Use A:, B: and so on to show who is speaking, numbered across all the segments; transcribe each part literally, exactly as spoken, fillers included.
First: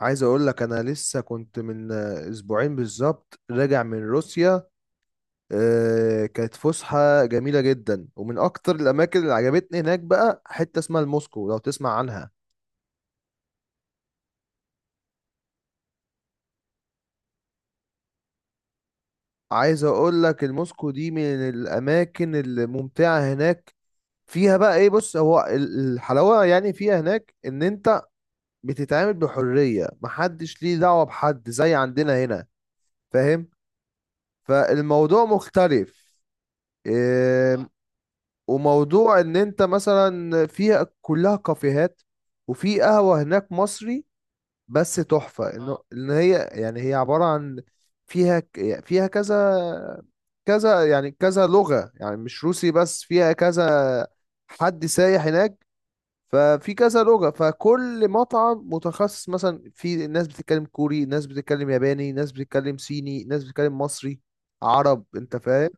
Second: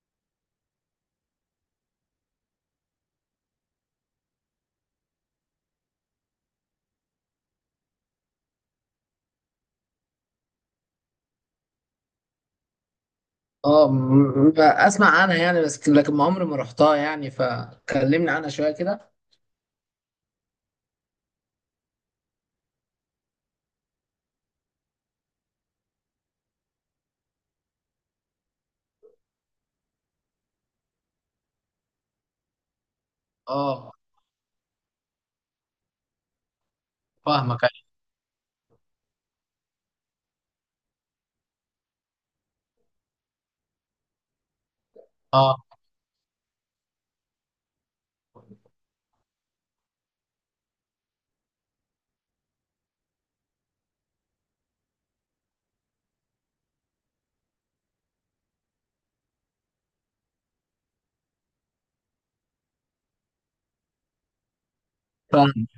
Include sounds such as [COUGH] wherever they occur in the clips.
A: عايز اقول لك انا لسه كنت من آه، اسبوعين بالظبط راجع من روسيا. آه، كانت فسحة جميلة جدا، ومن اكتر الاماكن اللي عجبتني هناك بقى حتة اسمها الموسكو، لو تسمع عنها.
B: اه م- م- اسمع عنها يعني، بس لكن ما عمري ما رحتها، يعني فكلمني عنها شويه كده.
A: عايز اقول لك الموسكو دي من الاماكن الممتعة هناك. فيها بقى ايه؟ بص، هو ال- الحلاوة يعني فيها هناك ان انت بتتعامل بحرية، محدش ليه دعوة بحد زي عندنا هنا. فاهم؟
B: اه،
A: فالموضوع مختلف.
B: فاهمك،
A: إيه،
B: أيوة.
A: وموضوع ان انت مثلا فيها كلها كافيهات، وفي قهوة هناك مصري، بس تحفة،
B: اه،
A: انه اه ان هي يعني هي عبارة عن فيها ك- فيها كذا كذا يعني كذا لغة، يعني مش روسي بس، فيها كذا حد سايح هناك. ففي كذا لغة، فكل مطعم متخصص، مثلا في ناس بتتكلم كوري، ناس بتتكلم ياباني، ناس بتتكلم صيني، ناس بتتكلم مصري عرب. انت
B: فاهم،
A: فاهم؟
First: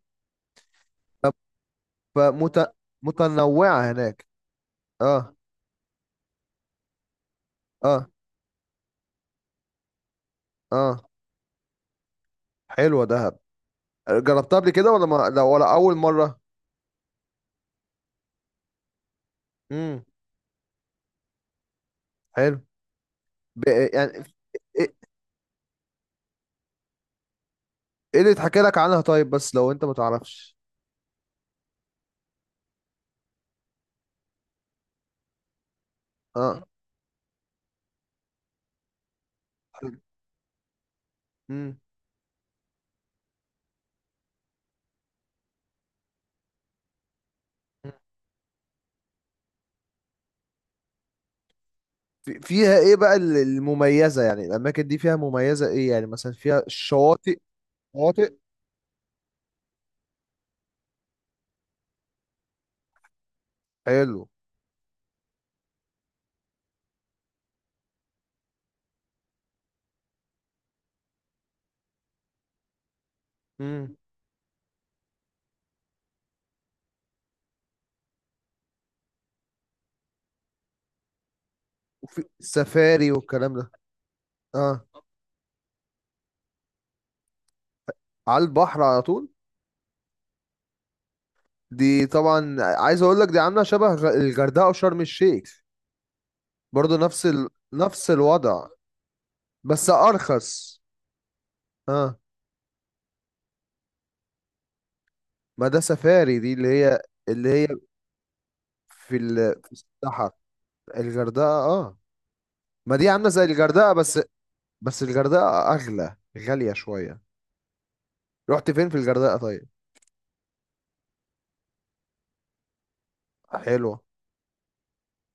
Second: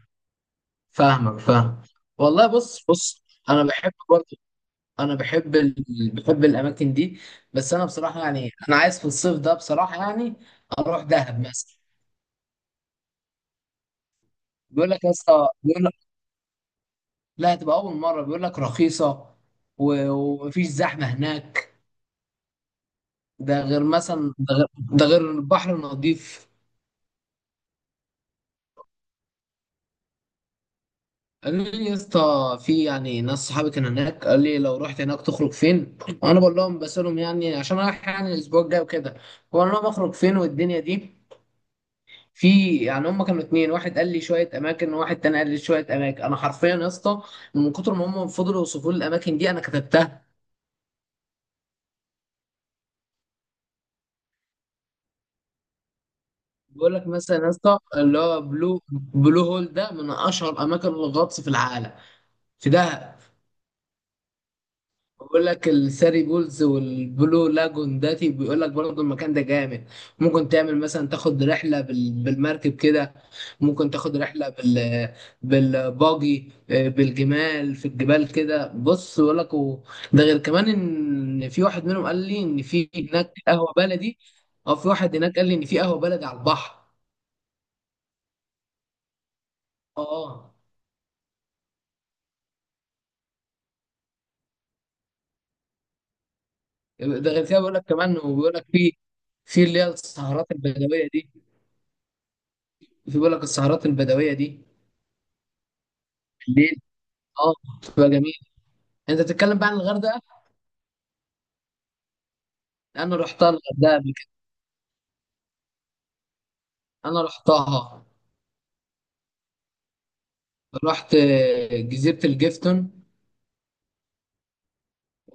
A: اه،
B: فاهمك، فاهم. والله، بص بص. انا
A: فمتنوعة
B: بحب
A: هناك.
B: برضه. انا
A: اه،
B: بحب ال... بحب الاماكن دي. بس انا
A: اه،
B: بصراحه يعني، انا عايز في الصيف ده، بصراحه يعني اروح
A: اه،
B: دهب مثلا.
A: حلوة دهب. جربتها قبل
B: بيقول
A: كده
B: لك
A: ولا
B: يا
A: ما لا
B: اسطى،
A: ولا
B: بيقول لك
A: أول مرة؟
B: لا، هتبقى اول مره، بيقول لك رخيصه
A: امم.
B: و... ومفيش زحمه هناك.
A: حلو.
B: ده
A: ب...
B: غير
A: يعني
B: مثلا ده غير,
A: ايه؟
B: ده غير البحر نظيف.
A: إيه اللي اتحكى لك عنها طيب، بس لو انت ما تعرفش.
B: قال لي يا اسطى، في يعني ناس صحابي كان هناك، قال لي لو رحت هناك تخرج فين، وانا بقول
A: اه.
B: لهم، بسألهم يعني عشان رايح يعني الاسبوع الجاي وكده. بقول لهم
A: حلو.
B: اخرج فين والدنيا دي.
A: امم.
B: في يعني هم كانوا اتنين، واحد قال لي شويه اماكن، وواحد تاني قال لي شويه اماكن. انا حرفيا يا اسطى، من كتر ما هم فضلوا يوصفوا لي الاماكن دي، انا كتبتها.
A: في- فيها ايه بقى ال- المميزة، يعني الأماكن دي فيها مميزة ايه؟ يعني مثلا فيها
B: بقول لك
A: الشواطئ؟
B: مثلا يا اسطى، اللي
A: شواطئ.
B: هو بلو بلو هول، ده من اشهر اماكن الغطس في العالم، في دهب.
A: حلو.
B: بقول لك الثري بولز والبلو لاجون، داتي بيقول لك برضه المكان ده جامد. ممكن تعمل مثلا، تاخد رحله بال- بالمركب كده، ممكن
A: امم.
B: تاخد رحله بال بالباجي، آه، بالجمال في الجبال كده. بص بقول لك و- ده غير كمان ان في واحد منهم قال
A: وفي
B: لي ان في
A: سفاري
B: هناك
A: والكلام ده.
B: قهوه بلدي، او
A: اه،
B: في واحد هناك قال لي ان في قهوه بلدي على البحر.
A: على البحر على طول.
B: اه.
A: دي طبعا عايز اقول لك دي عاملة شبه غ- الغردقة وشرم الشيخ، برضو نفس
B: ده غير
A: ال...
B: كده بيقول لك
A: نفس
B: كمان، وبيقول
A: الوضع،
B: لك في في اللي هي
A: بس
B: السهرات
A: ارخص.
B: البدويه دي.
A: اه،
B: في بيقول لك السهرات البدويه دي،
A: ما ده سفاري، دي اللي هي اللي
B: اه
A: هي
B: بتبقى جميل.
A: في
B: انت بتتكلم
A: ال...
B: بقى
A: في
B: عن الغردقه.
A: الصحراء. الغردقه اه، ما دي
B: انا
A: عامله زي
B: رحتها
A: الغردقه،
B: الغردقه قبل
A: بس
B: كده.
A: بس الغردقه اغلى، غاليه شويه.
B: انا رحتها،
A: رحت فين في الغردقه طيب؟
B: رحت آه، جزيره الجيفتون.
A: حلوه.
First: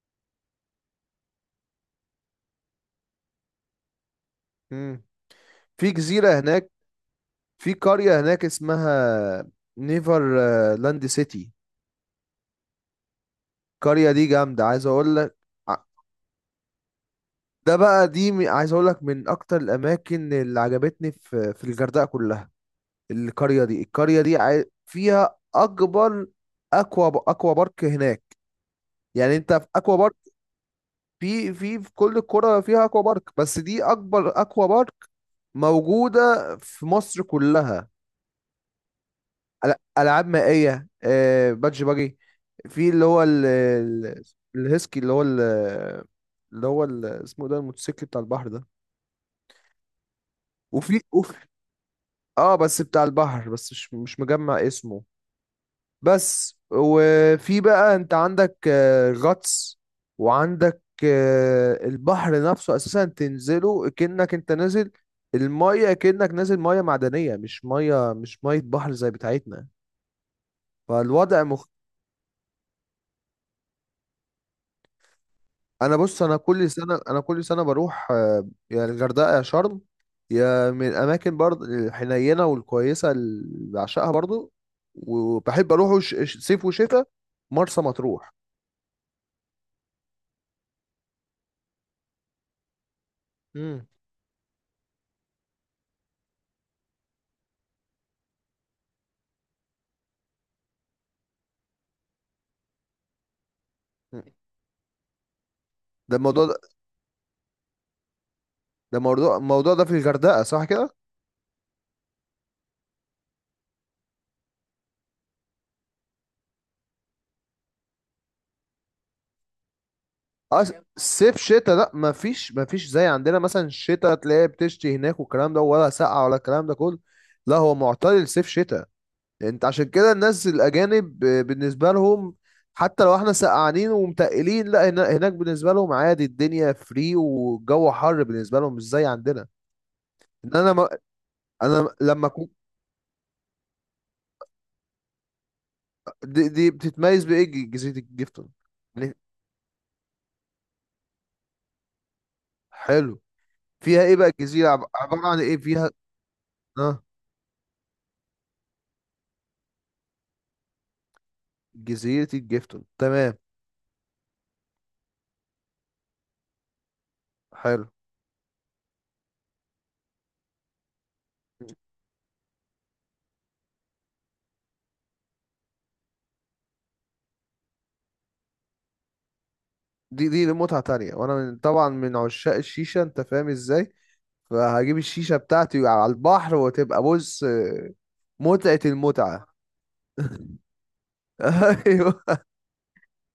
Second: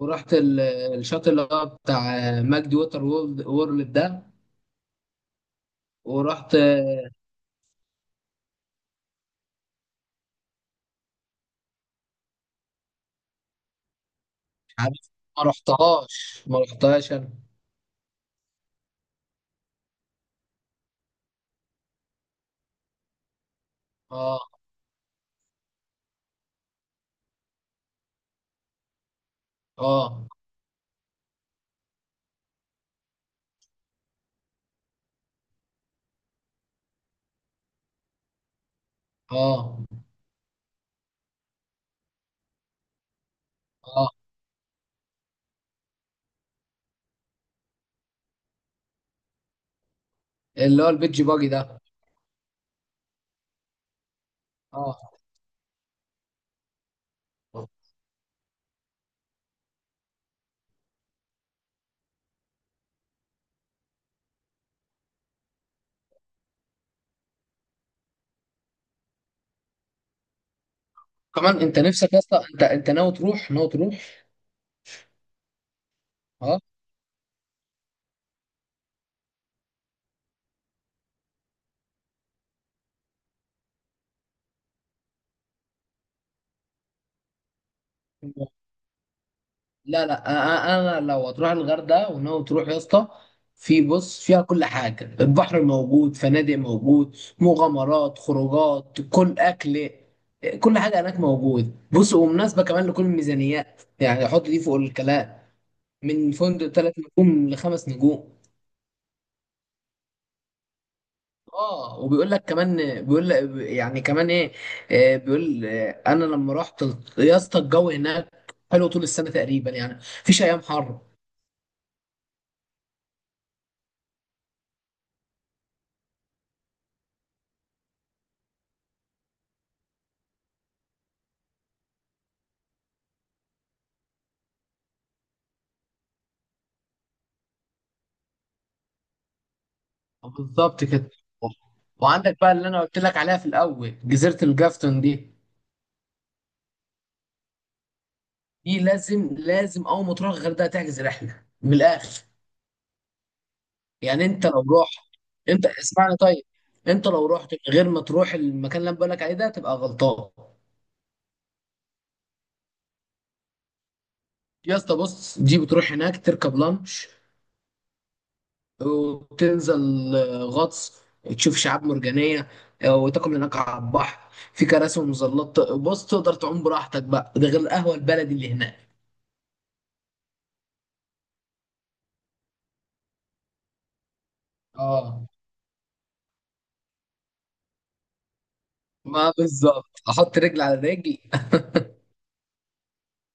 B: ورحت ال- الشاطئ اللي هو بتاع ماجد ووتر وورلد وورلد ده.
A: امم. في جزيره
B: ورحت
A: هناك.
B: آه،
A: في قريه هناك اسمها نيفر آه، لاند سيتي. القريه دي جامده
B: مش
A: عايز
B: عارف،
A: اقول لك.
B: ما
A: ع-
B: رحتهاش ما رحتهاش انا.
A: ده بقى دي م- عايز اقول لك من اكتر الاماكن اللي عجبتني في في الغردقه كلها. القرية دي القرية دي
B: اه،
A: عاي- فيها أكبر أكوا أكوا بارك هناك. يعني أنت في أكوا بارك،
B: اه،
A: في في في كل القرى فيها أكوا بارك، بس دي أكبر أكوا بارك موجودة في مصر كلها. أل-
B: اه.
A: ألعاب مائية، آه، بادج باجي، في اللي هو ال-
B: اه،
A: ال- الهيسكي، اللي هو ال- اللي هو ال- اسمه ده، الموتوسيكل بتاع البحر ده.
B: اللي هو
A: وفي
B: البيتش
A: أوف.
B: باجي ده.
A: اه، بس بتاع البحر بس، مش مش مجمع
B: اه،
A: اسمه. بس وفي بقى انت عندك آه، غطس، وعندك آه، البحر نفسه اساسا تنزله كأنك انت نازل المية، كأنك نازل مية معدنية مش مية، مش مية بحر زي بتاعتنا. فالوضع
B: كمان
A: مخ...
B: انت نفسك يا اسطى، انت انت ناوي تروح، ناوي تروح.
A: انا بص انا
B: اه،
A: كل سنة، انا كل سنة بروح آه، يا الغردقة يا شرم، يا من الاماكن برضه الحنينة والكويسة اللي بعشقها برضه. وبحب اروح ش... ش- صيف وشتاء، مرسى مطروح.
B: لا، لا، انا، أنا لو هتروح الغردقه وناوي تروح يا اسطى، في
A: مم.
B: بص فيها كل حاجه، البحر موجود، فنادق موجود، مغامرات، خروجات، كل اكل، كل حاجه هناك موجود. بص، ومناسبه كمان لكل الميزانيات يعني، حط دي فوق الكلام.
A: ده
B: من
A: الموضوع ده،
B: فندق ثلاث نجوم لخمس نجوم.
A: ده موضوع، الموضوع ده في الغردقة صح كده؟
B: اه، وبيقول لك كمان، بيقول لك يعني كمان ايه، آه، بيقول آه، انا لما رحت يا اسطى، الجو هناك حلو طول السنه تقريبا، يعني مفيش ايام
A: اه، س-
B: حر.
A: صيف شتاء لا مفيش، مفيش زي عندنا مثلا الشتاء تلاقي بتشتي هناك والكلام ده، ولا سقعة ولا الكلام ده كله. لا هو معتدل صيف شتاء. انت عشان كده الناس الأجانب ب- بالنسبة لهم، حتى لو احنا سقعانين ومتقلين، لا هنا- هناك بالنسبة لهم عادي، الدنيا فري والجو حر بالنسبة لهم، مش زي عندنا. ان انا
B: بالظبط
A: ما،
B: كده.
A: انا لما
B: وعندك بقى
A: كنت.
B: اللي انا قلت لك عليها في الاول، جزيره الجافتون دي،
A: دي، دي بتتميز بايه جزيرة الجيفتون؟
B: دي
A: يعني.
B: لازم لازم اول ما تروح الغردقه تحجز رحله من الاخر.
A: حلو. فيها ايه
B: يعني
A: بقى
B: انت لو
A: الجزيرة، عب-
B: رحت،
A: عبارة عن ايه
B: انت
A: فيها؟
B: اسمعني طيب،
A: اه،
B: انت لو رحت من غير ما تروح المكان اللي انا بقول لك عليه ده، تبقى غلطان.
A: جزيرة الجيفتون. تمام.
B: يا اسطى بص، دي بتروح هناك تركب لانش،
A: حلو.
B: وتنزل آه، غطس، تشوف شعاب مرجانيه، آه، وتاكل هناك على البحر، في كراسي ومظلات. بص، تقدر تعوم براحتك بقى، ده غير القهوه البلدي اللي هناك.
A: دي دي متعة تانية، وانا من طبعا من عشاق الشيشة، انت فاهم ازاي. فهجيب
B: اه،
A: الشيشة بتاعتي على البحر، وتبقى بص، متعة
B: ما
A: المتعة.
B: بالظبط، احط رجل على رجل [LAUGHS]
A: [LAUGHS] ايوه.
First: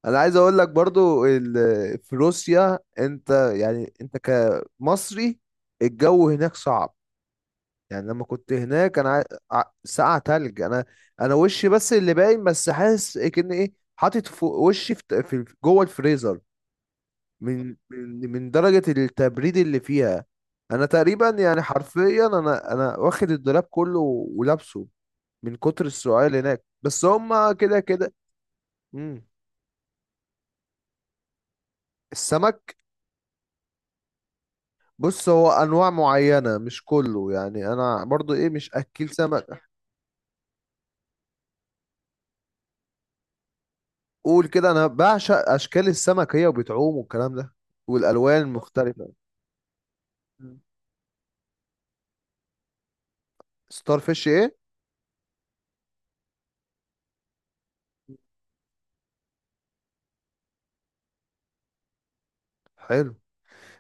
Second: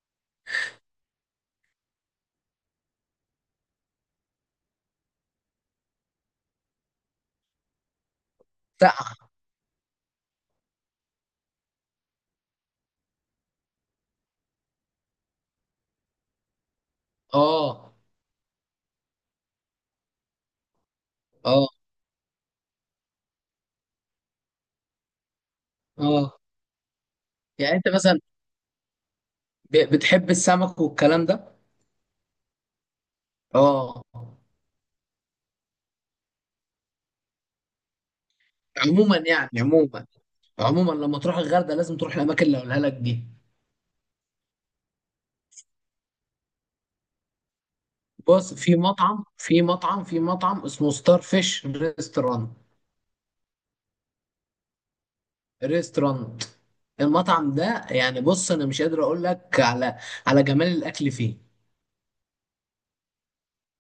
A: انا عايز اقول لك برضو ال- في روسيا انت، يعني انت كمصري، الجو هناك صعب. يعني لما كنت هناك انا،
B: سقع.
A: ع- ع- ساقعة تلج. انا انا وشي بس اللي باين، بس حاسس كأن ايه حاطط فوق وشي في في- جوه الفريزر، من
B: اه،
A: من من درجة التبريد اللي فيها. انا تقريبا يعني
B: اه،
A: حرفيا انا انا واخد الدولاب كله ولابسه، من كتر السؤال
B: اه.
A: هناك، بس هما
B: يعني
A: كده
B: انت
A: كده.
B: مثلا
A: مم.
B: ب- بتحب السمك والكلام ده.
A: السمك؟
B: اه،
A: بص، هو انواع معينة مش كله، يعني انا برضو ايه مش اكيل
B: عموما يعني،
A: سمك.
B: عموما، عموما لما تروح الغردقه لازم تروح الاماكن اللي هقولها لك دي.
A: قول كده، انا بعشق اشكال السمك هي وبتعوم والكلام ده، والالوان
B: بص، في
A: المختلفة.
B: مطعم في مطعم في
A: مم.
B: مطعم اسمه ستار فيش ريستورانت.
A: ستار فيش ايه؟
B: ريستورانت المطعم ده يعني، بص انا مش قادر اقول لك على على جمال الاكل فيه.
A: حلو.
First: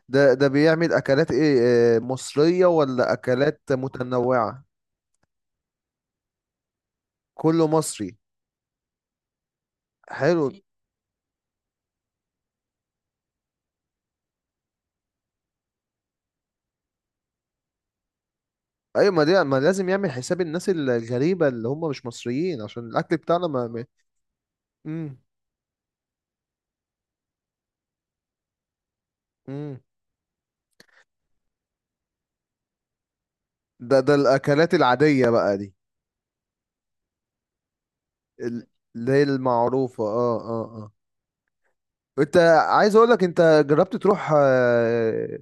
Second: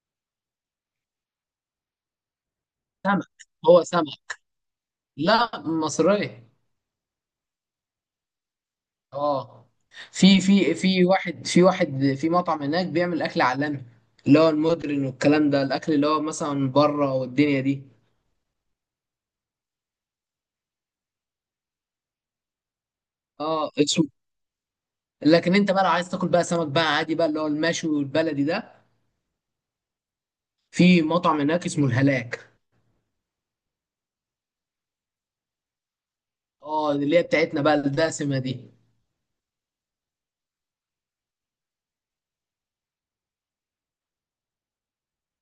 A: ده ده بيعمل اكلات ايه؟ آه، مصرية ولا
B: سمك،
A: اكلات
B: هو سمك،
A: متنوعة؟
B: لا مصرية.
A: كله مصري.
B: اه، في
A: حلو.
B: في في واحد في واحد في مطعم هناك بيعمل اكل عالمي، اللي هو المودرن والكلام ده، الاكل اللي هو مثلا بره والدنيا دي.
A: ايوه، ما دي ما لازم يعمل حساب الناس الغريبه اللي هم مش مصريين، عشان الاكل بتاعنا ما
B: اه،
A: ما-.
B: اسمه.
A: امم.
B: لكن انت بقى لو عايز تاكل بقى سمك بقى عادي بقى، اللي هو المشوي والبلدي ده،
A: امم.
B: في مطعم هناك اسمه الهلاك.
A: ده ده الاكلات العاديه بقى دي؟
B: اه، اللي هي بتاعتنا بقى الدسمه
A: ال-
B: دي.
A: اللي هي المعروفه، اه اه اه. انت عايز اقول لك انت جربت تروح آه،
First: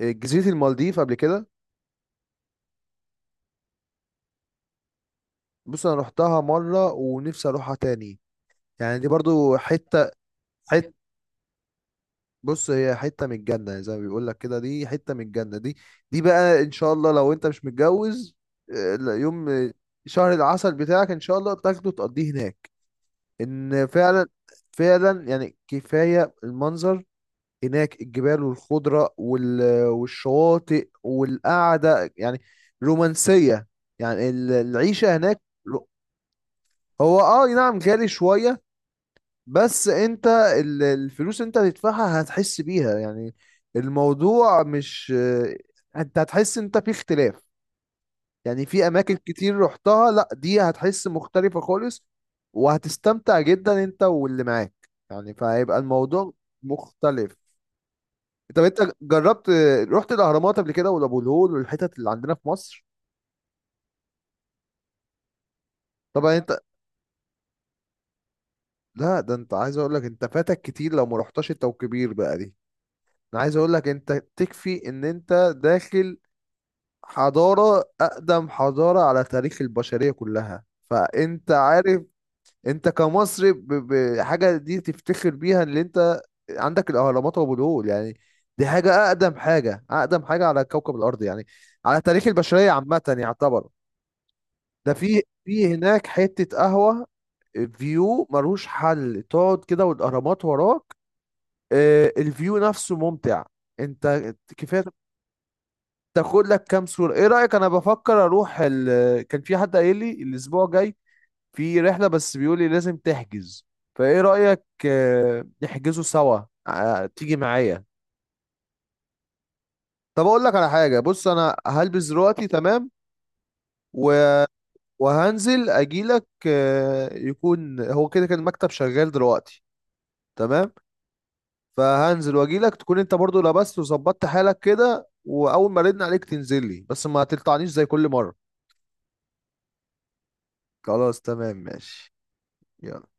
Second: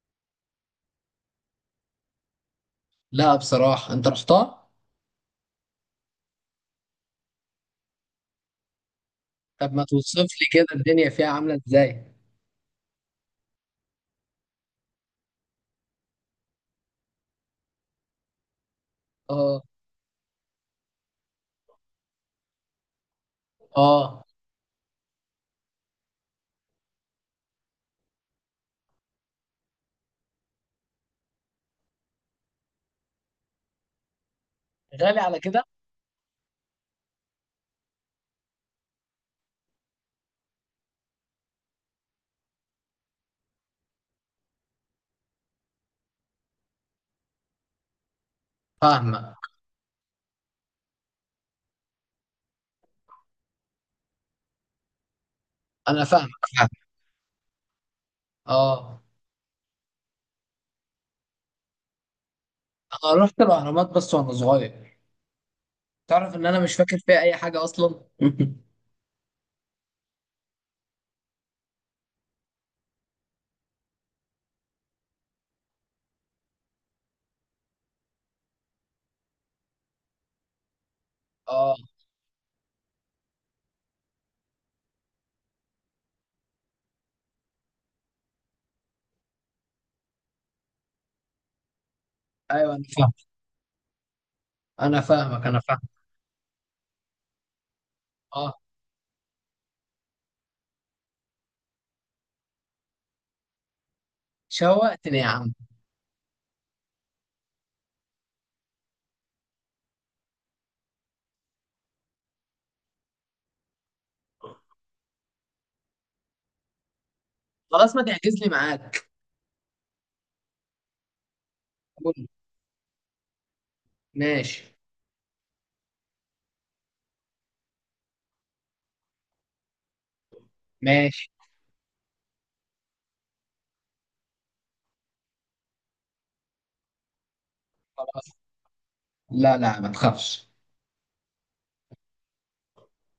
A: جزيره المالديف قبل كده؟
B: لا بصراحه، انت رحتها؟
A: بص انا رحتها مره ونفسي اروحها تاني. يعني دي برضو
B: طب ما
A: حته،
B: توصف لي كده
A: حته،
B: الدنيا فيها عامله ازاي.
A: بص هي حتة من الجنة، زي ما بيقول لك كده، دي حتة من الجنة دي. دي بقى ان شاء الله لو انت مش متجوز، آه، لا، يوم
B: اه،
A: آه، شهر العسل بتاعك ان شاء الله تاخده تقضيه هناك. ان
B: اه،
A: فعلا، فعلا يعني كفاية المنظر هناك، الجبال والخضرة وال- والشواطئ والقعدة، يعني رومانسية. يعني ال- العيشة
B: غالي على
A: هناك
B: كده.
A: رو- هو اه نعم غالي شوية، بس انت ال- الفلوس انت هتدفعها هتحس بيها يعني، الموضوع مش اه، انت هتحس انت في اختلاف. يعني في اماكن
B: فاهمه.
A: كتير رحتها، لا دي هتحس مختلفة خالص. وهتستمتع جدا انت واللي معاك، يعني فهيبقى
B: انا فاهمك،
A: الموضوع
B: فاهمك
A: مختلف. طب انت
B: اه.
A: جربت، رحت الاهرامات قبل كده ولا ابو الهول والحتت اللي عندنا في مصر؟
B: انا رحت الاهرامات بس وانا صغير. تعرف
A: طبعا
B: ان
A: انت،
B: انا مش فاكر فيها اي حاجه اصلا [LAUGHS]
A: لا ده انت عايز اقول لك انت فاتك كتير لو ما رحتش انت وكبير بقى دي. انا عايز اقول لك انت تكفي ان انت داخل حضارة، أقدم حضارة على تاريخ البشرية كلها. فأنت
B: اه،
A: عارف، أنت كمصري ب- بحاجة دي تفتخر بيها، اللي أنت عندك الأهرامات وأبو الهول، يعني دي حاجة أقدم حاجة، أقدم حاجة على كوكب الأرض، يعني على تاريخ البشرية
B: ايوه انا
A: عامة
B: فاهم،
A: يعتبر. ده
B: انا
A: في
B: فاهمك، انا
A: في
B: فاهم.
A: هناك حتة قهوة فيو
B: اه،
A: ملوش حل، تقعد كده والأهرامات وراك. آه، الفيو نفسه ممتع، أنت كفاية
B: شوقتني يا عم.
A: تاخد لك كام صورة. ايه رأيك؟ انا بفكر اروح ال... كان في حد قايل لي الاسبوع جاي في رحلة، بس بيقول لي لازم تحجز. فايه رأيك آه، نحجزه سوا، آه، تيجي معايا؟
B: خلاص، ما تحجز لي معاك.
A: طب اقول لك على حاجة، بص انا هلبس
B: قول.
A: دلوقتي تمام، و...
B: ماشي.
A: وهنزل اجيلك، آه، يكون هو كده كان المكتب شغال دلوقتي. تمام.
B: ماشي،
A: فهنزل واجيلك، تكون انت برضو لبست وظبطت حالك كده، واول ما ردنا عليك تنزل لي، بس ما تقطعنيش زي كل
B: خلاص.
A: مرة.
B: لا، لا، ما تخافش.
A: خلاص تمام ماشي. يلا.